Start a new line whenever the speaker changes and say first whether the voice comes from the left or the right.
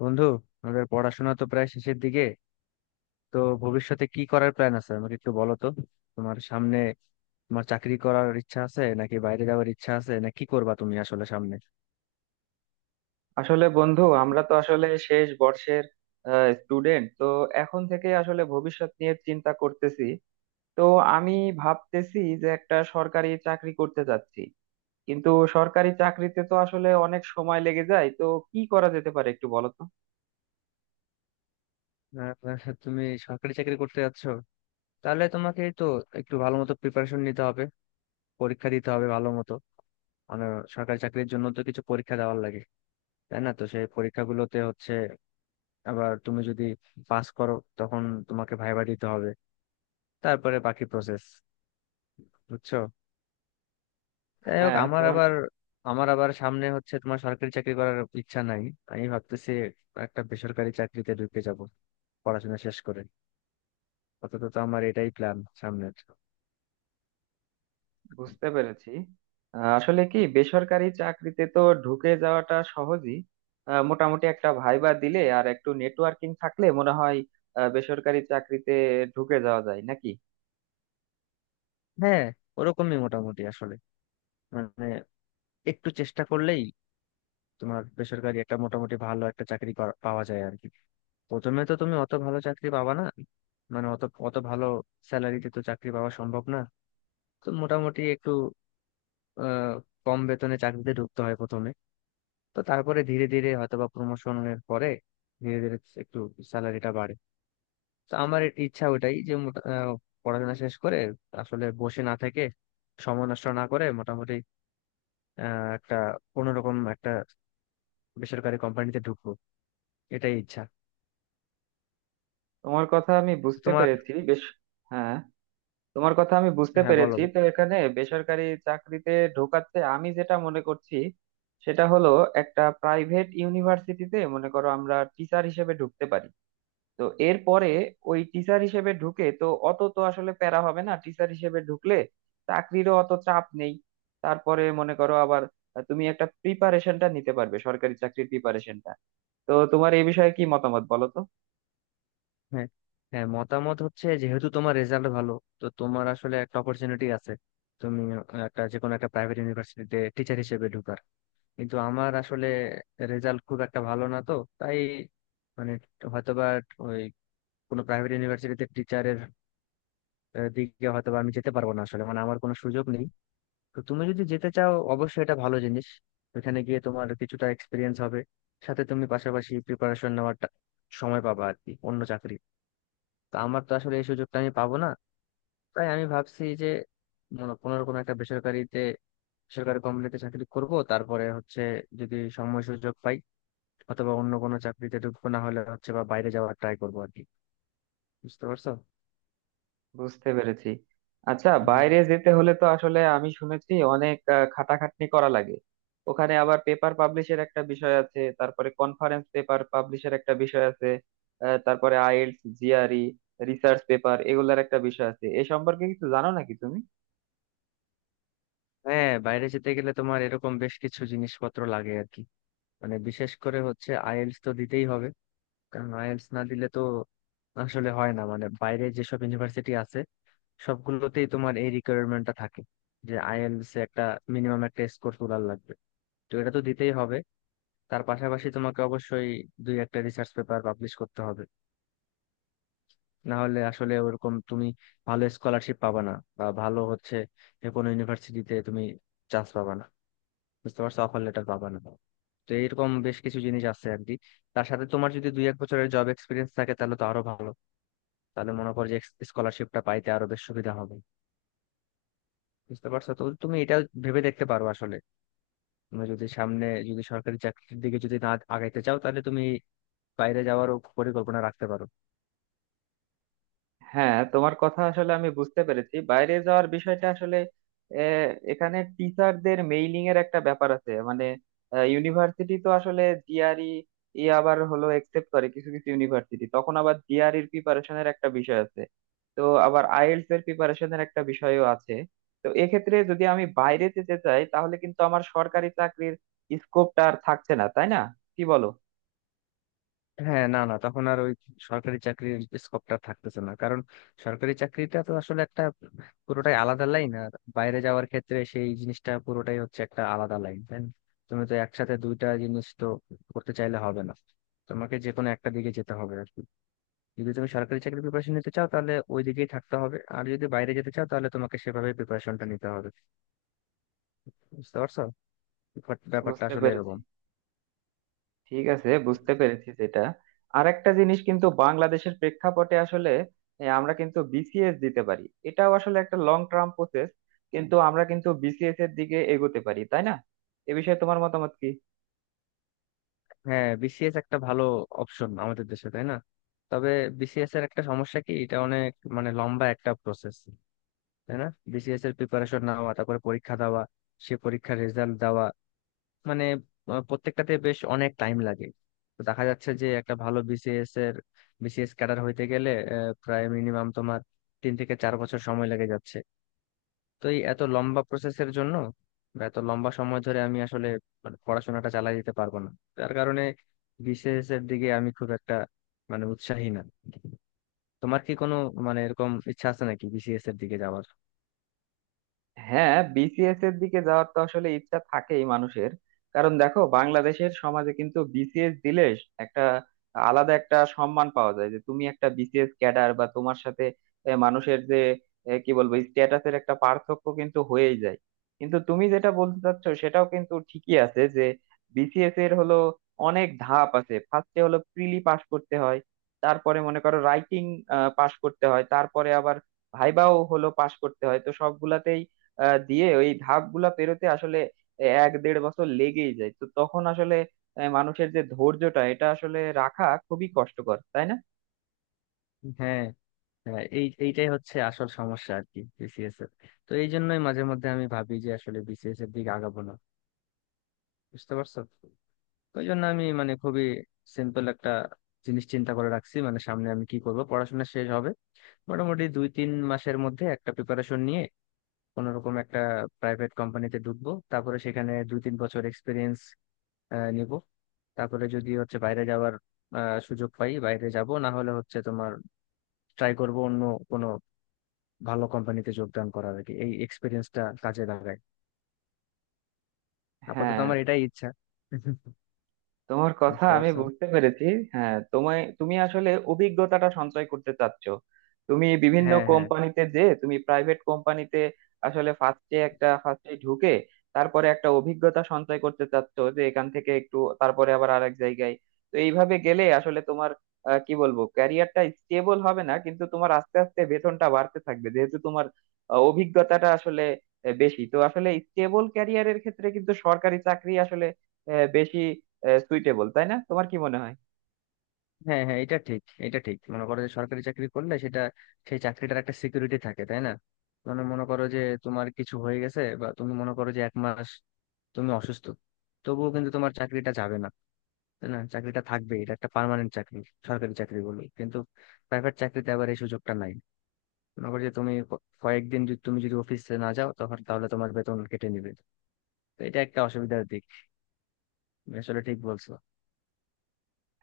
left: বন্ধু, আমাদের পড়াশোনা তো প্রায় শেষের দিকে। তো ভবিষ্যতে কি করার প্ল্যান আছে আমাকে একটু বলো তো। তোমার সামনে তোমার চাকরি করার ইচ্ছা আছে নাকি বাইরে যাওয়ার ইচ্ছা আছে, না কি করবা তুমি আসলে সামনে?
right: আসলে বন্ধু, আমরা তো আসলে শেষ বর্ষের স্টুডেন্ট, তো এখন থেকে আসলে ভবিষ্যৎ নিয়ে চিন্তা করতেছি। তো আমি ভাবতেছি যে একটা সরকারি চাকরি করতে যাচ্ছি, কিন্তু সরকারি চাকরিতে তো আসলে অনেক সময় লেগে যায়। তো কি করা যেতে পারে একটু বলো তো।
left: আহ, তুমি সরকারি চাকরি করতে যাচ্ছ, তাহলে তোমাকে তো একটু ভালো মতো প্রিপারেশন নিতে হবে, পরীক্ষা দিতে হবে ভালো মতো। মানে সরকারি চাকরির জন্য তো কিছু পরীক্ষা দেওয়ার লাগে, তাই না? তো সেই পরীক্ষাগুলোতে হচ্ছে, আবার তুমি যদি পাস করো তখন তোমাকে ভাইবা দিতে হবে, তারপরে বাকি প্রসেস। বুঝছো? যাই হোক,
right: হ্যাঁ তোমার।
left: আমার আবার সামনে হচ্ছে, তোমার সরকারি চাকরি করার ইচ্ছা নাই। আমি ভাবতেছি একটা বেসরকারি চাকরিতে ঢুকে যাব, পড়াশোনা শেষ করে। অন্তত তো আমার এটাই প্ল্যান সামনের।
right: বুঝতে পেরেছি। আসলে কি, বেসরকারি চাকরিতে তো ঢুকে যাওয়াটা সহজই। মোটামুটি একটা ভাইবা দিলে আর একটু নেটওয়ার্কিং থাকলে মনে হয় বেসরকারি চাকরিতে ঢুকে যাওয়া যায় নাকি।
left: হ্যাঁ, ওরকমই মোটামুটি আসলে। মানে একটু চেষ্টা করলেই তোমার বেসরকারি একটা মোটামুটি ভালো একটা চাকরি পাওয়া যায় আর কি। প্রথমে তো তুমি অত ভালো চাকরি পাবা না। মানে অত অত ভালো স্যালারিতে তো চাকরি পাওয়া সম্ভব না। তো মোটামুটি একটু আহ কম বেতনে চাকরিতে ঢুকতে হয় প্রথমে। তো তারপরে ধীরে ধীরে হয়তোবা প্রমোশনের পরে ধীরে ধীরে একটু স্যালারিটা বাড়ে। তো আমার ইচ্ছা ওটাই, যে পড়াশোনা শেষ করে আসলে বসে না থেকে, সময় নষ্ট না করে মোটামুটি একটা কোনোরকম একটা বেসরকারি কোম্পানিতে ঢুকবো, এটাই ইচ্ছা।
right: তোমার কথা আমি
left: তো
right: বুঝতে
left: তোমার?
right: পেরেছি বেশ। হ্যাঁ, তোমার কথা আমি বুঝতে
left: হ্যাঁ বলো।
right: পেরেছি। তো এখানে বেসরকারি চাকরিতে ঢোকাতে আমি যেটা মনে করছি, সেটা হলো একটা প্রাইভেট ইউনিভার্সিটিতে মনে করো আমরা টিচার হিসেবে ঢুকতে পারি। তো এরপরে ওই টিচার হিসেবে ঢুকে তো অত তো আসলে প্যারা হবে না, টিচার হিসেবে ঢুকলে চাকরিরও অত চাপ নেই। তারপরে মনে করো আবার তুমি একটা প্রিপারেশনটা নিতে পারবে, সরকারি চাকরির প্রিপারেশনটা। তো তোমার এই বিষয়ে কি মতামত বলো তো।
left: হ্যাঁ, মতামত হচ্ছে, যেহেতু তোমার রেজাল্ট ভালো, তো তোমার আসলে একটা অপরচুনিটি আছে, তুমি একটা যে কোনো একটা প্রাইভেট ইউনিভার্সিটিতে টিচার হিসেবে ঢুকার। কিন্তু আমার আসলে রেজাল্ট খুব একটা ভালো না তো। তাই, মানে হয়তোবা ওই কোনো প্রাইভেট ইউনিভার্সিটিতে টিচারের দিকে হয়তোবা আমি যেতে পারবো না আসলে, মানে আমার কোনো সুযোগ নেই। তো তুমি যদি যেতে চাও অবশ্যই এটা ভালো জিনিস, ওখানে গিয়ে তোমার কিছুটা এক্সপিরিয়েন্স হবে, সাথে তুমি পাশাপাশি প্রিপারেশন সময় পাবা আর কি, অন্য চাকরি। তো আমার তো আসলে এই সুযোগটা আমি পাবো না। তাই আমি ভাবছি যে কোনো না কোনো একটা বেসরকারিতে, বেসরকারি কোম্পানিতে চাকরি করব। তারপরে হচ্ছে, যদি সময় সুযোগ পাই অথবা অন্য কোনো চাকরিতে ঢুকবো, না হলে হচ্ছে বা বাইরে যাওয়ার ট্রাই করবো আর কি। বুঝতে পারছো?
right: বুঝতে পেরেছি। আচ্ছা, বাইরে
left: হুম।
right: যেতে হলে তো আসলে আমি শুনেছি অনেক খাটাখাটনি করা লাগে। ওখানে আবার পেপার পাবলিশের একটা বিষয় আছে, তারপরে কনফারেন্স পেপার পাবলিশের একটা বিষয় আছে, তারপরে আইএলটিএস, জিআরই, রিসার্চ পেপার এগুলার একটা বিষয় আছে। এ সম্পর্কে কিছু জানো নাকি তুমি?
left: হ্যাঁ, বাইরে যেতে গেলে তোমার এরকম বেশ কিছু জিনিসপত্র লাগে আর কি। মানে বিশেষ করে হচ্ছে আইএলটিএস তো দিতেই হবে। কারণ আইএলটিএস না দিলে তো আসলে হয় না। মানে বাইরে যেসব ইউনিভার্সিটি আছে সবগুলোতেই তোমার এই রিকোয়ারমেন্টটা থাকে, যে আইএলটিএস একটা মিনিমাম একটা স্কোর তোলার লাগবে। তো এটা তো দিতেই হবে। তার পাশাপাশি তোমাকে অবশ্যই দুই একটা রিসার্চ পেপার পাবলিশ করতে হবে। না হলে আসলে ওরকম তুমি ভালো স্কলারশিপ পাবা না, বা ভালো হচ্ছে, যে কোনো ইউনিভার্সিটিতে তুমি চান্স পাবা না, বুঝতে পারছো, অফার লেটার পাবা না। তো এরকম বেশ কিছু জিনিস আছে আর কি। তার সাথে তোমার যদি দুই এক বছরের জব এক্সপিরিয়েন্স থাকে তাহলে তো আরো ভালো। তাহলে মনে করো যে স্কলারশিপটা পাইতে আরো বেশ সুবিধা হবে। বুঝতে পারছো? তো তুমি এটা ভেবে দেখতে পারো আসলে। তুমি যদি সামনে, যদি সরকারি চাকরির দিকে যদি না আগাইতে চাও, তাহলে তুমি বাইরে যাওয়ারও পরিকল্পনা রাখতে পারো।
right: হ্যাঁ, তোমার কথা আসলে আমি বুঝতে পেরেছি। বাইরে যাওয়ার বিষয়টা আসলে আহ, এখানে টিচারদের মেইলিং এর একটা ব্যাপার আছে, মানে ইউনিভার্সিটি তো আসলে জিআরই ই আবার হলো একসেপ্ট করে কিছু কিছু ইউনিভার্সিটি, তখন আবার জিআরইর প্রিপারেশনের একটা বিষয় আছে। তো আবার আইএলটিএস এর প্রিপারেশনের একটা বিষয়ও আছে। তো এক্ষেত্রে যদি আমি বাইরে যেতে চাই, তাহলে কিন্তু আমার সরকারি চাকরির স্কোপটা আর থাকছে না, তাই না? কি বলো?
left: হ্যাঁ, না না, তখন আর ওই সরকারি চাকরির স্কোপটা থাকতেছে না। কারণ সরকারি চাকরিটা তো আসলে একটা পুরোটাই আলাদা লাইন, আর বাইরে যাওয়ার ক্ষেত্রে সেই জিনিসটা পুরোটাই হচ্ছে একটা আলাদা লাইন, তাই না। তুমি তো একসাথে দুইটা জিনিস তো করতে চাইলে হবে না। তোমাকে যে কোনো একটা দিকে যেতে হবে আর কি। যদি তুমি সরকারি চাকরির প্রিপারেশন নিতে চাও তাহলে ওই দিকেই থাকতে হবে, আর যদি বাইরে যেতে চাও তাহলে তোমাকে সেভাবে প্রিপারেশনটা নিতে হবে। বুঝতে পারছো? ব্যাপারটা ব্যাপারটা
right: বুঝতে
left: আসলে
right: পেরেছি।
left: এরকম।
right: ঠিক আছে, বুঝতে পেরেছি সেটা। আর একটা জিনিস, কিন্তু বাংলাদেশের প্রেক্ষাপটে আসলে, আমরা কিন্তু বিসিএস দিতে পারি। এটাও আসলে একটা লং টার্ম প্রসেস, কিন্তু আমরা কিন্তু বিসিএস এর দিকে এগোতে পারি, তাই না? এ বিষয়ে তোমার মতামত কি?
left: হ্যাঁ, বিসিএস একটা ভালো অপশন আমাদের দেশে, তাই না। তবে বিসিএস এর একটা সমস্যা কি, এটা অনেক মানে লম্বা একটা প্রসেস, তাই না। বিসিএস এর প্রিপারেশন নেওয়া, তারপরে পরীক্ষা দেওয়া, সে পরীক্ষার রেজাল্ট দেওয়া, মানে প্রত্যেকটাতে বেশ অনেক টাইম লাগে। তো দেখা যাচ্ছে যে একটা ভালো বিসিএস ক্যাডার হইতে গেলে প্রায় মিনিমাম তোমার 3 থেকে 4 বছর সময় লেগে যাচ্ছে। তো এই এত লম্বা প্রসেসের জন্য বা এত লম্বা সময় ধরে আমি আসলে মানে পড়াশোনাটা চালাই যেতে পারবো না। তার কারণে বিসিএস এর দিকে আমি খুব একটা মানে উৎসাহী না। তোমার কি কোনো মানে এরকম ইচ্ছা আছে নাকি বিসিএস এর দিকে যাওয়ার?
right: হ্যাঁ, বিসিএস এর দিকে যাওয়ার তো আসলে ইচ্ছা থাকেই মানুষের। কারণ দেখো, বাংলাদেশের সমাজে কিন্তু বিসিএস দিলে একটা আলাদা একটা সম্মান পাওয়া যায় যে তুমি একটা বিসিএস ক্যাডার, বা তোমার সাথে মানুষের যে কি বলবো, স্ট্যাটাসের একটা পার্থক্য কিন্তু হয়েই যায়। কিন্তু তুমি যেটা বলতে চাচ্ছ সেটাও কিন্তু ঠিকই আছে যে বিসিএস এর হলো অনেক ধাপ আছে। ফার্স্টে হলো প্রিলি পাস করতে হয়, তারপরে মনে করো রাইটিং পাস করতে হয়, তারপরে আবার ভাইভাও হলো পাস করতে হয়। তো সবগুলাতেই দিয়ে ওই ধাপগুলা পেরোতে আসলে এক দেড় বছর লেগেই যায়। তো তখন আসলে মানুষের যে ধৈর্যটা, এটা আসলে রাখা খুবই কষ্টকর, তাই না?
left: হ্যাঁ হ্যাঁ, এইটাই হচ্ছে আসল সমস্যা আর কি বিসিএস এর। তো এই জন্যই মাঝে মধ্যে আমি ভাবি যে আসলে বিসিএস এর দিকে আগাবো না, বুঝতে পারছো। ওই জন্য আমি মানে খুবই সিম্পল একটা জিনিস চিন্তা করে রাখছি, মানে সামনে আমি কি করব। পড়াশোনা শেষ হবে মোটামুটি, দুই তিন মাসের মধ্যে একটা প্রিপারেশন নিয়ে কোনো রকম একটা প্রাইভেট কোম্পানিতে ঢুকবো, তারপরে সেখানে দুই তিন বছর এক্সপিরিয়েন্স নিব। তারপরে যদি হচ্ছে বাইরে যাওয়ার সুযোগ পাই বাইরে যাব, না হলে হচ্ছে তোমার ট্রাই করব অন্য কোনো ভালো কোম্পানিতে যোগদান করার আর কি, এই এক্সপিরিয়েন্সটা কাজে লাগায়। আপাতত
right: হ্যাঁ,
left: আমার এটাই ইচ্ছা।
right: তোমার কথা
left: বুঝতে
right: আমি
left: পারছো?
right: বুঝতে পেরেছি। হ্যাঁ, তোমায় তুমি আসলে অভিজ্ঞতাটা সঞ্চয় করতে চাচ্ছ। তুমি বিভিন্ন
left: হ্যাঁ, হ্যাঁ,
right: কোম্পানিতে, যে তুমি প্রাইভেট কোম্পানিতে আসলে ফার্স্টে একটা ফার্স্টে ঢুকে তারপরে একটা অভিজ্ঞতা সঞ্চয় করতে চাচ্ছ, যে এখান থেকে একটু তারপরে আবার আরেক জায়গায়। তো এইভাবে গেলে আসলে তোমার কি বলবো, ক্যারিয়ারটা স্টেবল হবে না, কিন্তু তোমার আস্তে আস্তে বেতনটা বাড়তে থাকবে, যেহেতু তোমার অভিজ্ঞতাটা আসলে বেশি। তো আসলে স্টেবল ক্যারিয়ারের ক্ষেত্রে কিন্তু সরকারি চাকরি আসলে বেশি সুইটেবল, তাই না? তোমার কি মনে হয়?
left: হ্যাঁ, হ্যাঁ, এটা ঠিক, মনে করো যে সরকারি চাকরি করলে সেটা, সেই চাকরিটার একটা সিকিউরিটি থাকে তাই না। মানে মনে করো যে তোমার কিছু হয়ে গেছে, বা তুমি মনে করো যে এক মাস তুমি অসুস্থ, তবুও কিন্তু তোমার চাকরিটা যাবে না, তাই না। চাকরিটা থাকবে, এটা একটা পার্মানেন্ট চাকরি সরকারি চাকরি বলে। কিন্তু প্রাইভেট চাকরিতে আবার এই সুযোগটা নাই। মনে করো যে তুমি কয়েকদিন যদি, তুমি যদি অফিসে না যাও তখন, তাহলে তোমার বেতন কেটে নিবে। তো এটা একটা অসুবিধার দিক, তুমি আসলে ঠিক বলছো।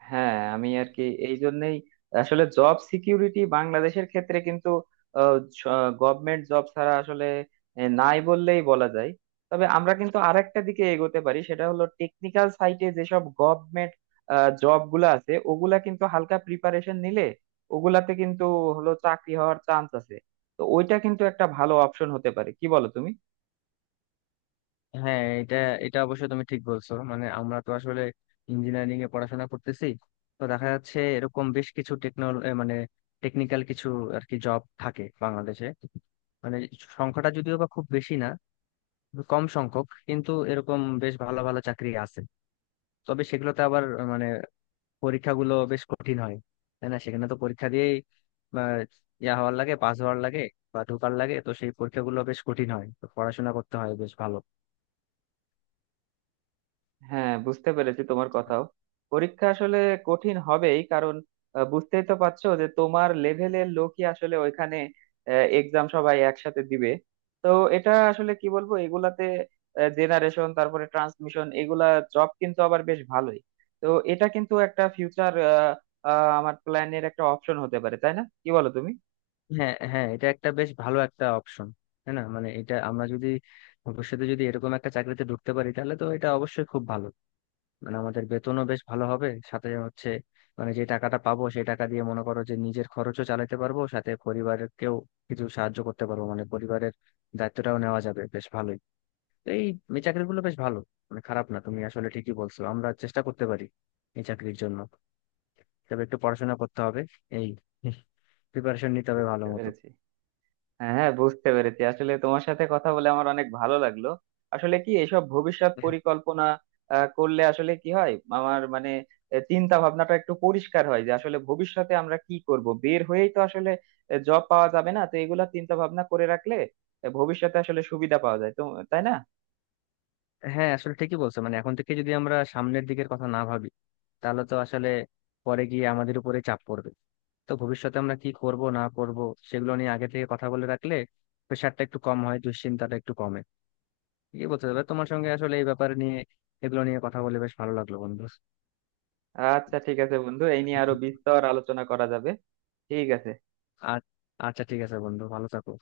right: হ্যাঁ, আমি আর কি, এই জন্যই আসলে জব সিকিউরিটি বাংলাদেশের ক্ষেত্রে কিন্তু গভর্নমেন্ট জব ছাড়া আসলে নাই বললেই বলা যায়। তবে আমরা কিন্তু আরেকটা দিকে এগোতে পারি, সেটা হলো টেকনিক্যাল সাইটে যেসব গভর্নমেন্ট জব গুলা আছে ওগুলা কিন্তু হালকা প্রিপারেশন নিলে ওগুলাতে কিন্তু হলো চাকরি হওয়ার চান্স আছে। তো ওইটা কিন্তু একটা ভালো অপশন হতে পারে, কি বলো তুমি?
left: হ্যাঁ, এটা এটা অবশ্য তুমি ঠিক বলছো, মানে আমরা তো আসলে ইঞ্জিনিয়ারিং এ পড়াশোনা করতেছি। তো দেখা যাচ্ছে এরকম বেশ কিছু মানে টেকনিক্যাল কিছু আর কি জব থাকে বাংলাদেশে। মানে সংখ্যাটা যদিও বা খুব বেশি না, কম সংখ্যক, কিন্তু এরকম বেশ ভালো ভালো চাকরি আছে। তবে সেগুলোতে আবার মানে পরীক্ষাগুলো বেশ কঠিন হয়, তাই না। সেখানে তো পরীক্ষা দিয়েই, বা ইয়া হওয়ার লাগে পাস হওয়ার লাগে বা ঢোকার লাগে। তো সেই পরীক্ষাগুলো বেশ কঠিন হয়, তো পড়াশোনা করতে হয় বেশ ভালো।
right: হ্যাঁ, বুঝতে পেরেছি তোমার কথাও। পরীক্ষা আসলে কঠিন হবেই, কারণ বুঝতেই তো পারছো যে তোমার লেভেলের লোকই আসলে ওইখানে এক্সাম সবাই একসাথে দিবে। তো এটা আসলে কি বলবো, এগুলাতে জেনারেশন, তারপরে ট্রান্সমিশন, এগুলা জব কিন্তু আবার বেশ ভালোই। তো এটা কিন্তু একটা ফিউচার, আমার প্ল্যানের একটা অপশন হতে পারে, তাই না? কি বলো তুমি?
left: হ্যাঁ হ্যাঁ, এটা একটা বেশ ভালো একটা অপশন তাই না। মানে এটা আমরা যদি ভবিষ্যতে যদি এরকম একটা চাকরিতে ঢুকতে পারি তাহলে তো এটা অবশ্যই খুব ভালো। মানে আমাদের বেতনও বেশ ভালো হবে, সাথে হচ্ছে মানে যে টাকাটা পাবো সেই টাকা দিয়ে মনে করো যে নিজের খরচও চালাতে পারবো, সাথে পরিবারকেও কিছু সাহায্য করতে পারবো, মানে পরিবারের দায়িত্বটাও নেওয়া যাবে বেশ ভালোই। তো এই এই চাকরিগুলো বেশ ভালো, মানে খারাপ না। তুমি আসলে ঠিকই বলছো, আমরা চেষ্টা করতে পারি এই চাকরির জন্য, তবে একটু পড়াশোনা করতে হবে, এই প্রিপারেশন নিতে হবে ভালো
right: বুঝতে
left: মতো।
right: পেরেছি। হ্যাঁ হ্যাঁ, বুঝতে পেরেছি। আসলে তোমার সাথে কথা বলে আমার অনেক ভালো লাগলো। আসলে কি, এসব ভবিষ্যৎ পরিকল্পনা করলে আসলে কি হয় আমার, মানে, চিন্তা ভাবনাটা একটু পরিষ্কার হয় যে আসলে ভবিষ্যতে আমরা কি করব। বের হয়েই তো আসলে জব পাওয়া যাবে না, তো এগুলা চিন্তা ভাবনা করে রাখলে, ভবিষ্যতে আসলে সুবিধা পাওয়া যায় তো, তাই না?
left: হ্যাঁ, আসলে ঠিকই বলছো, মানে এখন থেকে যদি আমরা সামনের দিকের কথা না ভাবি, তাহলে তো আসলে পরে গিয়ে আমাদের উপরে চাপ পড়বে। তো ভবিষ্যতে আমরা কি করব না করব, সেগুলো নিয়ে আগে থেকে কথা বলে রাখলে প্রেশারটা একটু কম হয়, দুশ্চিন্তাটা একটু কমে। এই বলতে হবে, তোমার সঙ্গে আসলে এই ব্যাপারে নিয়ে এগুলো নিয়ে কথা বলে বেশ ভালো লাগলো বন্ধু।
right: আচ্ছা ঠিক আছে বন্ধু, এই নিয়ে আরো বিস্তর আলোচনা করা যাবে। ঠিক আছে।
left: আর আচ্ছা, ঠিক আছে বন্ধু, ভালো থাকো।